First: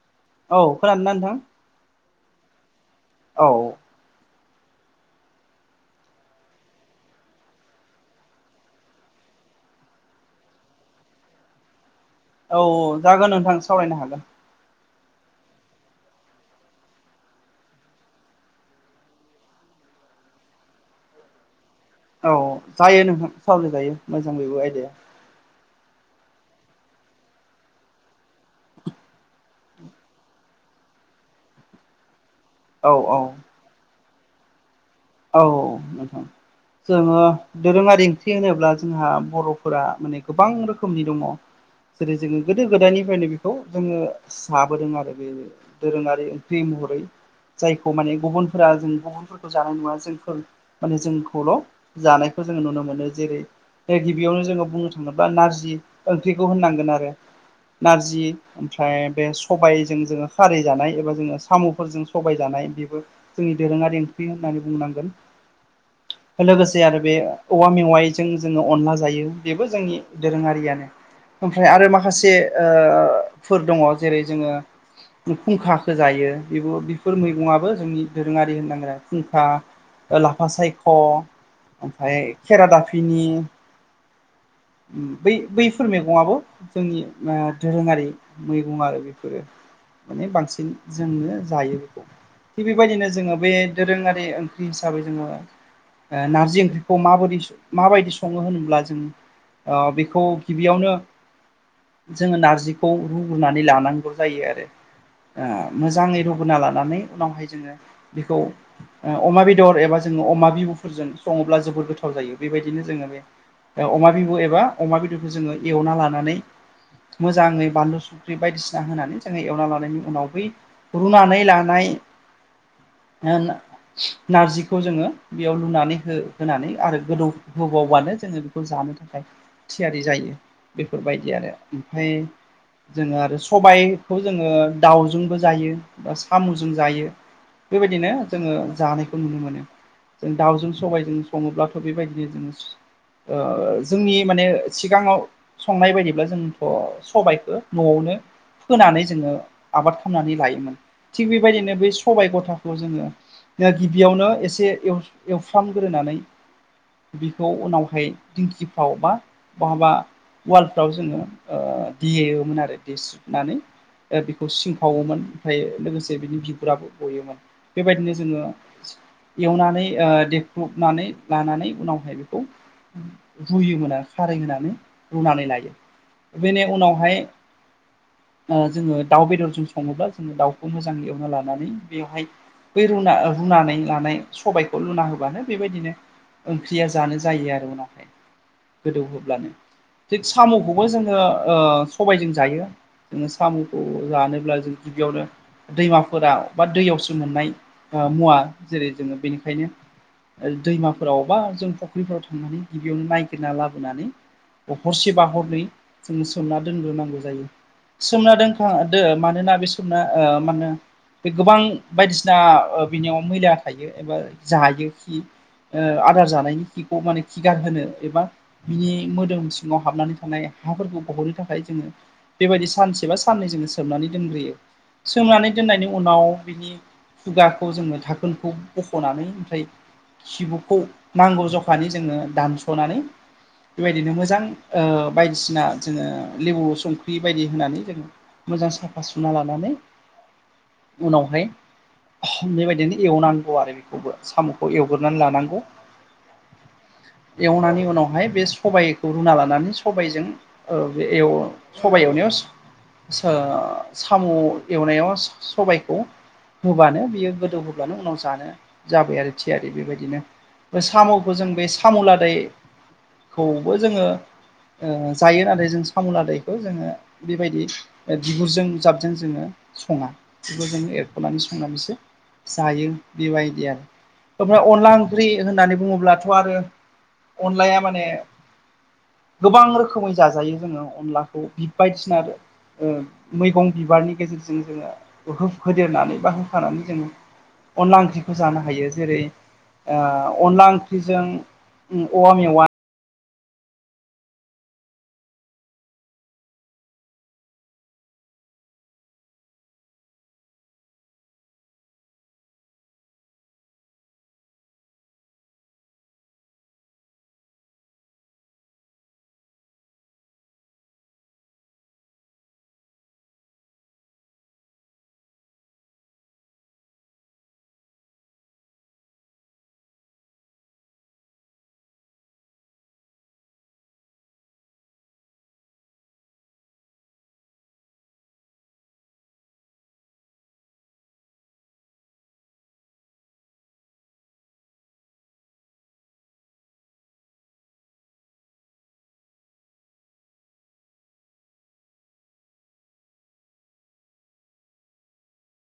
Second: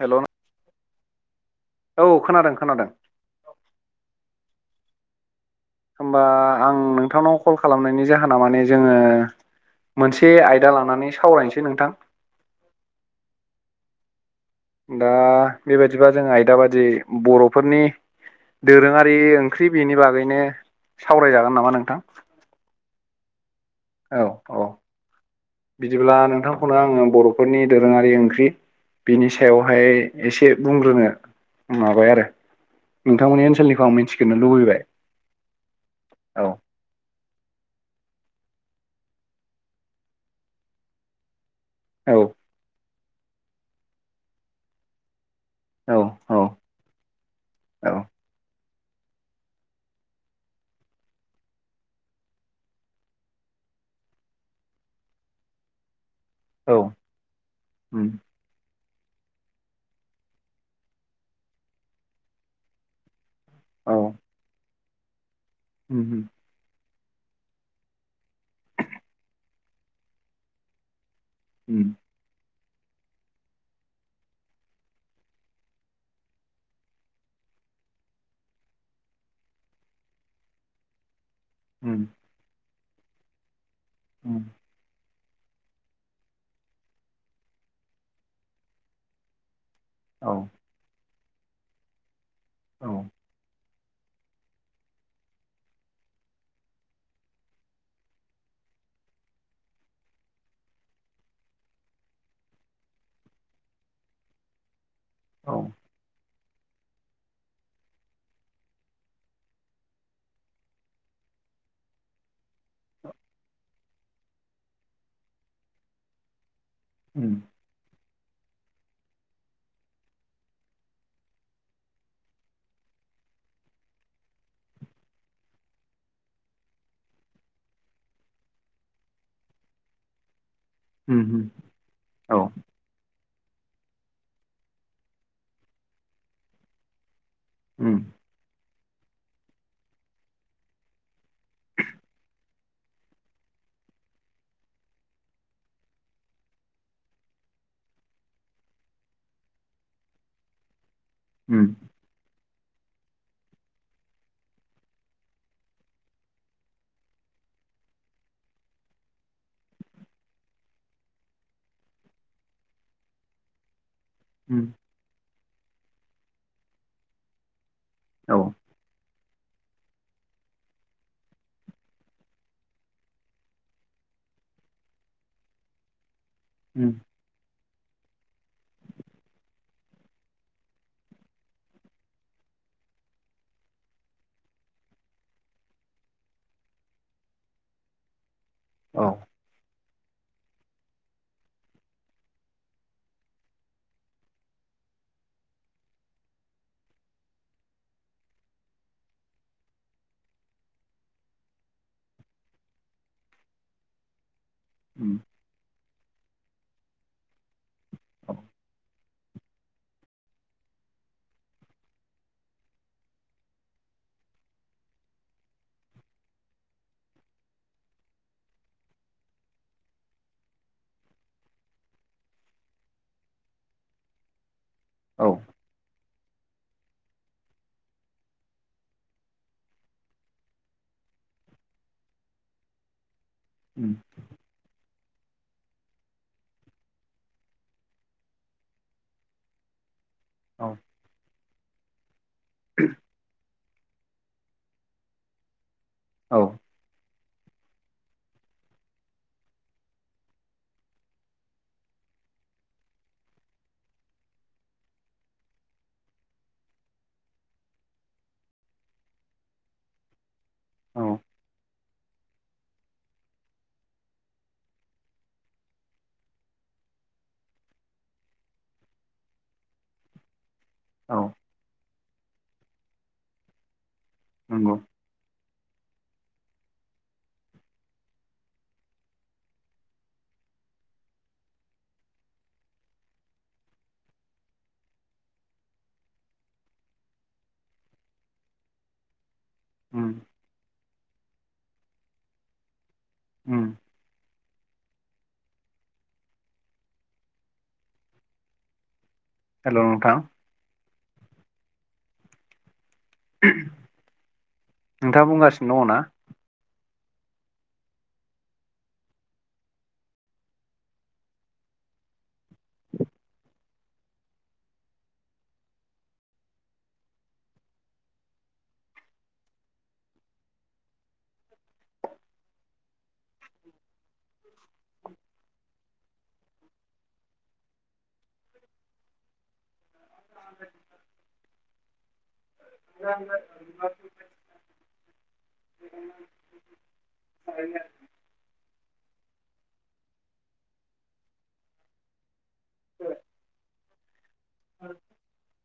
Hello [unintelligible] औ खोनादोंना नोंथांङा? औ खोनादों खोनादों। औ होमबा आं नोंथांनाव कल खालामनायनि जाहोना माने जोङो। मोनसे आयदा लानानै सावरायनोसै नोंथां औ जागोन नोंथां सावरायनो हागोन। दा बेबायादिबा जों आयदा बादि बर'फोरनि दोरोङारि ओंख्रि बेनि बागैनो सावरायजागोन नामा नोंथां? औ जायो नोंथां सावराय जायो। औ औ बिदिब्ला नोंथांखौनो आङो बर'फोरनि दोरोङारि ओंख्रि बिनि सायावहाय एसे बुंग्रोनो माबाय आरो औ औ नोंथांमोननि ओनसोलनिखौ आं मिथिगोरनो लुबैबाय। औ नोंथां औ जोङो दोरोङारि ओंख्रि होनोब्ला जोंहा बर'फोरा माने गोबां रोखोमनि दङ। औ जेरै जोङो गोदो गोदायनिफ्रायनो बेखौ जोङो साबोदों आरो बेयो औ दोरोङारि ओंख्रि महरै औ जायखौ माने गुबुनफोरा जों गुबुनफोरखौ जानाय नुवा। जोंफोर माने जोंखौल' जानायखौ जोंङो नुनो मोनो जेरै ए गिबियावनो जोङो बुंनो थाङोब्ला नारजि ओंख्रिखौ औ होननांगोन आरो उम नारजि ओमफ्राय बे सबायजों जोङो खारै जानाय एबा जोङो साम'फोरजों सबाय जानाय बेबो। जोंनि दोरोङा ओंख्रि होननानै बुंनांगोन। उम उम लोगोसे आरो बे औवा मेवाइजों जोङो अनला जायो बेबो जोंनि दोरोङारियानो। ओमफ्राय उम आरो माखासे ओ फोर दङ जेरै जोङो उम फुंखाखौ जायो बेबो बेफोर मैगंआबो जोंनि दोरोङारि होननांगोन आरो फुंखा। ओ लाफा सायख' उम ओमफाय खेरादाफिनि उम उम बै बैफोर मैगङाबो जोंनि उम दोरोङारि। मैगं आरो बेफोरो माने औ बांसिन जोंनो जायो बेखौ थिग औ बेबायदिनो जोङो बे दोरोङारि ओं बि हिसाबै जोङो ओ नारजि ओंख्रिखौ माबोदि माबायदि सङो होनोब्ला जों ओ बेखौ गिबियावनो जोङो नारजिखौ रुग्रोनानै लानांगौ जायो आरो औ ओ मोजाङै रुग्रोना लानानै उनावहाय जोङो बेखौ अमा बेदर एबा जोङो अमा बिबुफोरजों सङोब्ला जोबोद गोथाव जायो बेबायदिनो जोङो बे अमा बिबु एबा अमा बेदरखौ जोङो एवना लानानै उम, मोजाङै बानलु [unintelligible] संख्रि बायदिसिना होनानै जोङो एवना लानायनि उनाव बै रुनानै लानाय ना ना नारजिखौ जोङो बेयाव लुनानै हो-होनानै आरो गोदौ होबावबानो जोङो खौ जानो थाखाय थियारि जायो बेफोरबायदि उम, आरो ओमफफ्राय औ जोङो आरो सबायखौ जोङो दावजोंबो जायो बा साम'जों जायो। उम, बेबायदिनो जोङो जानायखौ नुनो मोनो। जों दाउजों सबायजों सङोब्लाथ' बेबायदिनो जोङो ओ जोंनि माने सिगाङाव संनाय बायदिब्ला जोंथ' सबायखौ न'आवनो फोनानै जोङो आबाद खालामनानै लायोमोन, थिग उम, बेबायदिनो बै सबाय गथाखौ जोङो या गिबियावनो एसे एवफ एवफ्रामग्रोनानै बिखौ उनावहाय दिंखिफ्राव बा बहाबा वालफ्राव जोङो ओ देयेमोन आरो देसुनानै ओ बेखौ उम, सिंखावोमोन ओमफ्रायो लोगोसे बिनि बिगुराबो गयोमोन बेबायदिनो औ जोङो एवनानै ओ देख्रुबनानै लानानै उनावहाय बेखौ जोयोमोना खारै होनानै रुनानै लायो बिनि उम, उनावहाय ओ जोङो दाउ बेदरजों सङोब्ला जोङो दाउखौ मोजां एवना लानानै बेवहाय बै रुना रुनानै लानाय सबायखौ रुना होबानो बेबायदिनो ओंख्रिया जानो जायो आरो उनावहाय औ गोदौहोब्लानो थिग साम'खौबो ओ जोङो सबायजों जायो। जोङो साम'खौ जानोब्ला जों गिबियावनो दैमाफोराव बा दैयावसो मोननाय ओ मुवा जेरै जोङो बेनिखायनो ओ दैमाफोराव बबा जों फुख्रिफोराव थांनानै गिबियावनो नायगिरना लाबोनानै अखरसे उम, बा हरनै जोङो सोमना दोनग्रोनांगौ जायो औ सोमना दोनखा औ मानोना बे समना ओ मानो होनो बे गोबां बायदिसिना ओ बिनियाव मैला थायो एबा जायो खि ओ आदार जानायनि खिखौ माने खिगार होनो एबा बिनि मोदोम सिङाव हाबनानै थानाय हाफोरखौ बहननो थाखाय जोङो बेबायदि सानसे बा साननै जोङो सोमनानै दोनग्रोयो। औ सोमनानै दोननायनि उनाव बिनि खुगा खौ जोङो धाखोनखौ बख'नानै ओमफ्राय खिबुखौ नांगौ जखानि जोङो दानस'नानै उम, बेबायदिनो मोजां ओ बायदिसिना जोङो लेबु संख्रि बायदि होनानै जोङो मोजां साफा सुना लानानै औ उनावहाय बेबायदिनो एवनांगौ आरो बेखौबो साम'खौ एवग्रोनानै लानांगौ। औ। एवनानै उनावहाय बे सबाइखौ रुना लानानै सबायजों ओ बे एव सबाय एवनायाव स ओ सामु एवनायाव स-सबायखौ होबानो बियो गोदौ होब्लानो उनाव जानो जाबाय आरो थियारि बेबायदिनो बे औ साम'खौ जों बे साम' लादायखौबो जोङो ओ जायो नाथाय जों सामु लादायखौ जोङो बेबायदि बिगुरजों जाबजों जोङो सङा बिखौ जों औ एरख'नानै संनानैसो जायो बेबायदि आरो ओमफ्राय नंगौ अनला ओंख ख्रि होननानै बुङोब्लाथ' आरो अनलाया माने गोबां रोखोमै जाजायो जोङो अनलाखौ बि बायदिसिना आरो ओ मैगं बिबारनि गेजेरजों जोङो हो-होदेरनानै बा होफानानै जों अनला ओंख्रिखौ जानो हायो जेरै उम, ओ अनला ओंख्रिजों उम औवा मेवा उम। हेल' नोंथां। नोंथाङा बुंगासिनो दङ' ना? [inaudible] [inaudible] [inaudible]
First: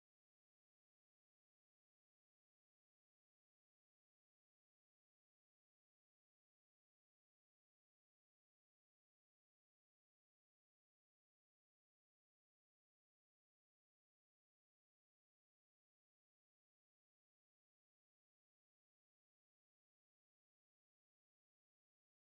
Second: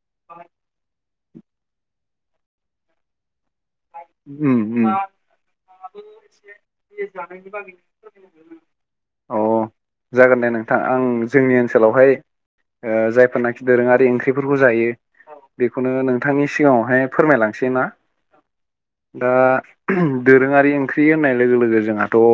[inaudible] उम उम [inaudible] अ जागोन दे नोंथां आं जोंनि ओनसोलावहाय ओ जायफोरनाखि दोरोङारि ओंख्रिफोरखौ जायो। औ बेखौनो नोंथांनि सिगाङावहाय फोरमायलांसै ना? दा दोरोङारि ओंख्रि होननाय लोगो लोगो जोंहाथ' ओ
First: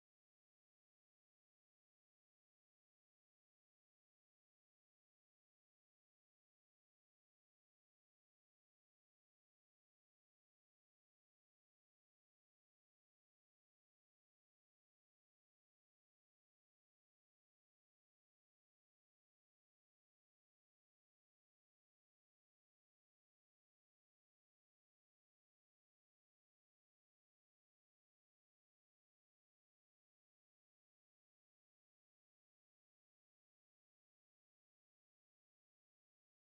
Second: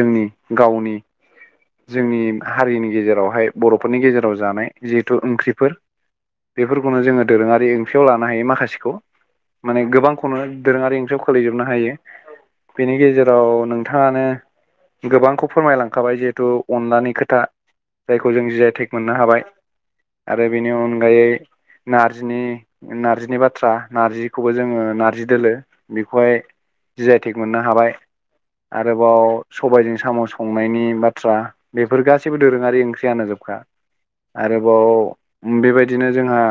जोंनि गावनि जोंनि हारिनि गेजेरावहाय बर'फोरनि गेजेराव जानाय जिहेथु ओंख्रिफोर बेफोरखौनो जोङो दोरोङारि ओंख्रियाव लानो हायो माखासेखौ माने गोबांखौनो दोरोङारि ओंख्रियाव खोलैजोबनो हायो बेनि गेजेराव नोंथाङानो गोबांखौ फोरमायलांखाबाय जिहेथु अनलानि खोथा जायखौ जों जि आइ टेक मोननो हाबाय आरो बेनि अनगायै नारजिनि नारजिनि बाथ्रा नार्जिखौबो जोङो नार्जि दोलो बेखौहाय जि आइ टेक मोननो हाबाय। आरोबाव सबायजों साम' संनायनि बाथ्रा बेफोर गासैबो दोरोङारि ओंख्रियानो जोबखा। आरोबाव बेबायदिनो जोंहा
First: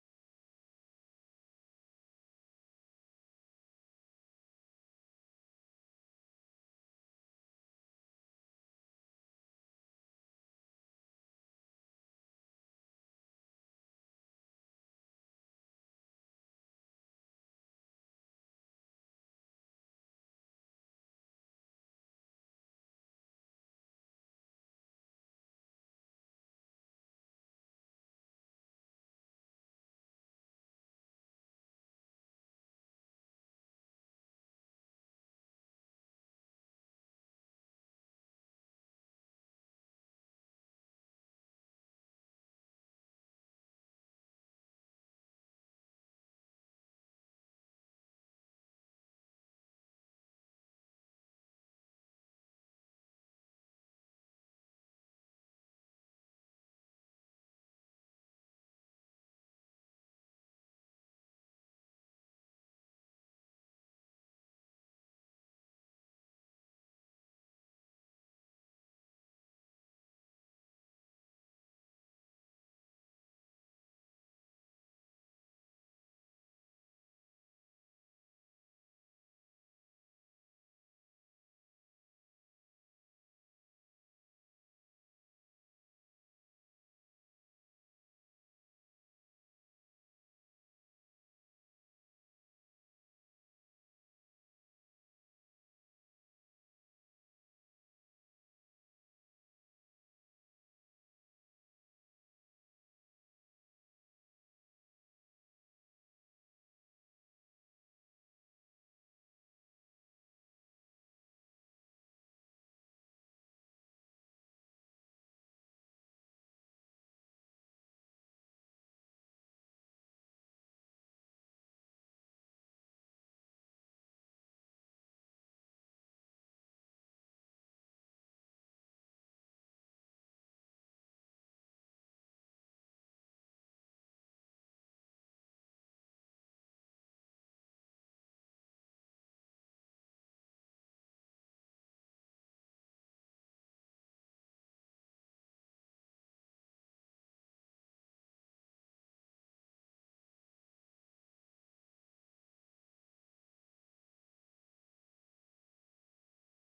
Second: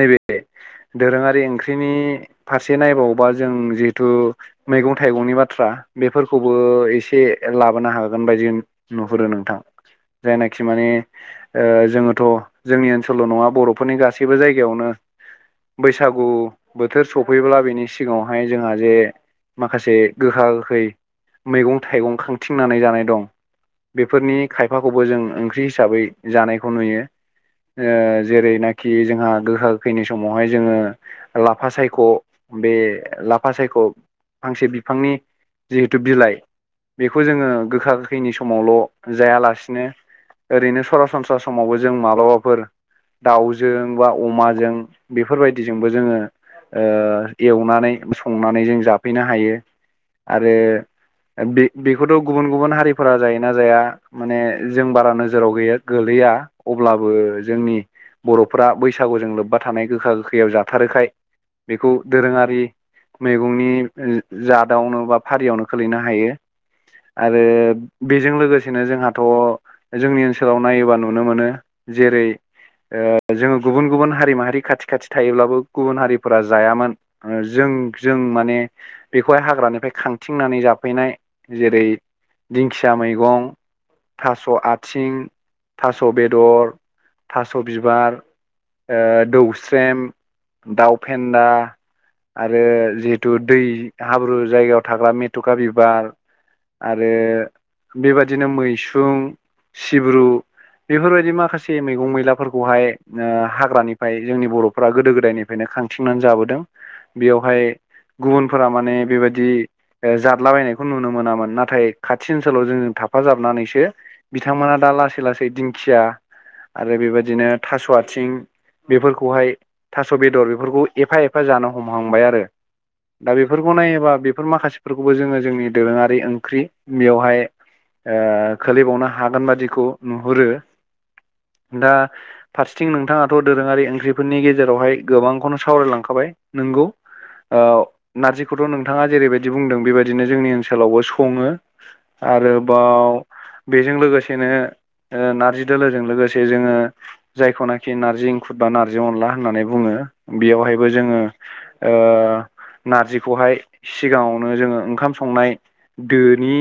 नैबे दोरोङारि ओंख्रिनि फारस से नायबावोबा जों जिहेतु मैगं थाइगंनि बाथ्रा बेफोरखौबो एसे लाबोनो हागोन बायदि नुहुरो नोंथां जायनाखि माने ओ जोङोथ' जोंनि ओनसोलल' नङा बर'फोरनि गासैबो जायगायावनो बैसागु बोथोर स सफैब्ला बेनि सिगाङावहाय जोंहा जे माखासे गोखा गोखै मैगं थाइगं खांथिंनानै जानाय दं बेफोरनि खायफाखौबो जों ओंख्रि हिसाबै जानायखौ नुयो ओ जेरैनाखि जोंहा गोखा गोखैनि समावहाय जोङो लाफा सायख' बे लाफा सायख' फांसे बिफांनि जिहेथु बिलाइ बेखौ जोङो गोखा गोखैनि समावल' जायालासिनो ओरैनो सरासनस्रा समावबो जों माब्लाफोर दाउजों बा अमाजों बेफोरबायदिजोंबो जोङो एवनानै संनानै जों जाफैनो हायो आरो बे बेखौथ' गुबुन गुबुन हारिफोरा जायोना जाया माने जों बारा नोजोराव गैया गोलैया अब्लाबो जोंनि बर'फोरा बैसागुजों लोब्बा थानाय गोखा गोखैयाव जाथारोखाय बेखौ दोरोङारि मैगंनि जादावनो बा फारियावनो खोलैनो हायो आरो बेजों लोगोसेनो जोंहाथ' जोंनि ओनसोलाव नायोबा नुनो मोनो जेरै ओ जोङो गुबुन गुबुन हारि माहारि खाथि खाथि थायोब्लाबो गुबुन हारिफोरा जायामोन ओ जों जों माने बेखौहाय हाग्रानिफ्राय खांथिंनानै जाफैनाय जेरै दिंखिया मैगं थास' आथिं थास' बेदर थास' बिबार ओ दौसेम दाउफेन्दा आरो जिहेतु दै हाब्रु जायगायाव थाग्रा मेथ'खा बिबार आरो बेबादिनो मैसुम सिब्रु बेफोरबायदि माखासे मैगं मैलाफोरखौहाय ओ हाग्रानिफ्राय जोंनि बर'फ गोदो गोदायनिफ्राय फ्रायायनो खांथिंनानै जाबोदों बेयावहाय गुबुनफोरा माने बेबायदि जादलाबायनायखौ नुनो मोनामोन नाथाय खाथि ओनसोलाव जों जों थाफाजाबनानैसो बिथांमोना दा लासै लासै दिंखिया आरो बेबायदिनो थास' आथिं बेफोरखौहाय थास' बेदर बेफोरखौ एफा एफा एफा जानो हमहांबाय आरो दा बेफोरखौ नायोबा बेफोर माखासेफोरखौबो जोङो जोंनि दोरोङारि ओंख्रि बेयावहाय ओ खोलैबावनो हागोन बादिखौ नुहुरो। दा फारसेथिं नोंथाङाथ' दोरोङारि ओंख्रिफोरनि गेजेरावहाय गोबांखौनो सावरायलां खाबाय नोंगौ। ओ नारजिखौथ' नोंथाङा जेरैबायदि बुंदों बेबायदिनो जोंनि ओनसोलावबो सङो आरोबाव बेजों लोगोसेनो ओ नारजि दोलोजों लोगोसे जोङो जायखौनोखि नारजि इंखुर बा नारजि अनला होननानै बुङो बेयावहायबो जोङो ओ नारजिखौहाय सिगाङावनो जोङो ओंखाम संनाय दोनि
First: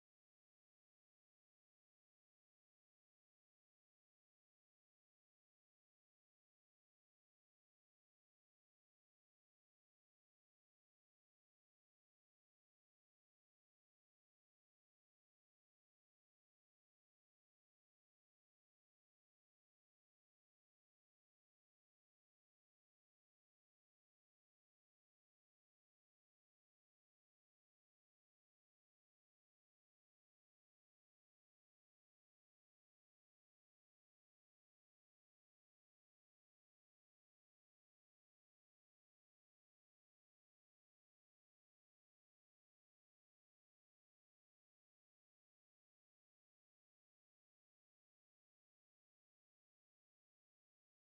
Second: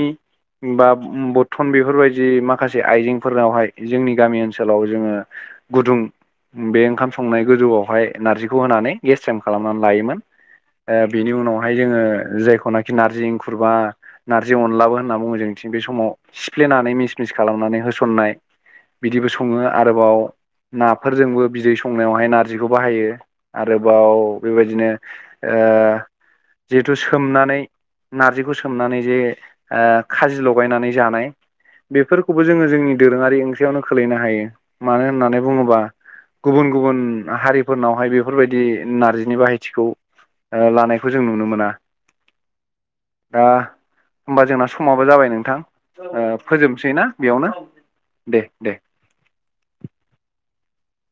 बा बथ्थन बेफोरबायदि माखासे आइजेंफोरनावहाय जोंनि गामि ओनसोलाव जोङो गुदुं बे ओंखाम संनाय गोजौआवहाय नारजिखौ होनानै गेस्सेम खालामनानै लायोमोन ओ बेनि उनावहाय जोङो जेखौनोखि नारजि इंखुरबा नारजि अनलाबो होननाबो बुङो जोंथिं बे समाव सिफ्लेनानै मिस मिस खालामनानै होसननाय बिदिबो सङो आरोबाव नाफोरजोंबो बिदै संनायावहाय नारजिखौ बाहायो आरोबाव बेबायदिनो ओ जिहेथु सोमनानै नार्जिखौ सोमनानै जे खाजि लगायनानै जानाय बेफोरखौबो जोङो जोंनि दोरोङारि ओंख्रियावनो खोलैनो हायो मानो होननानै बुङोबा गुबुन गुबुन हारिफोरनावहाय बे बेफोरबायदि नारजिनि बाहायथिखौ लानायखौ जों नुनो मोना। दा। होमबा जोंना समाबो जाबाय नोंथां ओ फोजोबनोसै ना बेयावनो दे दे।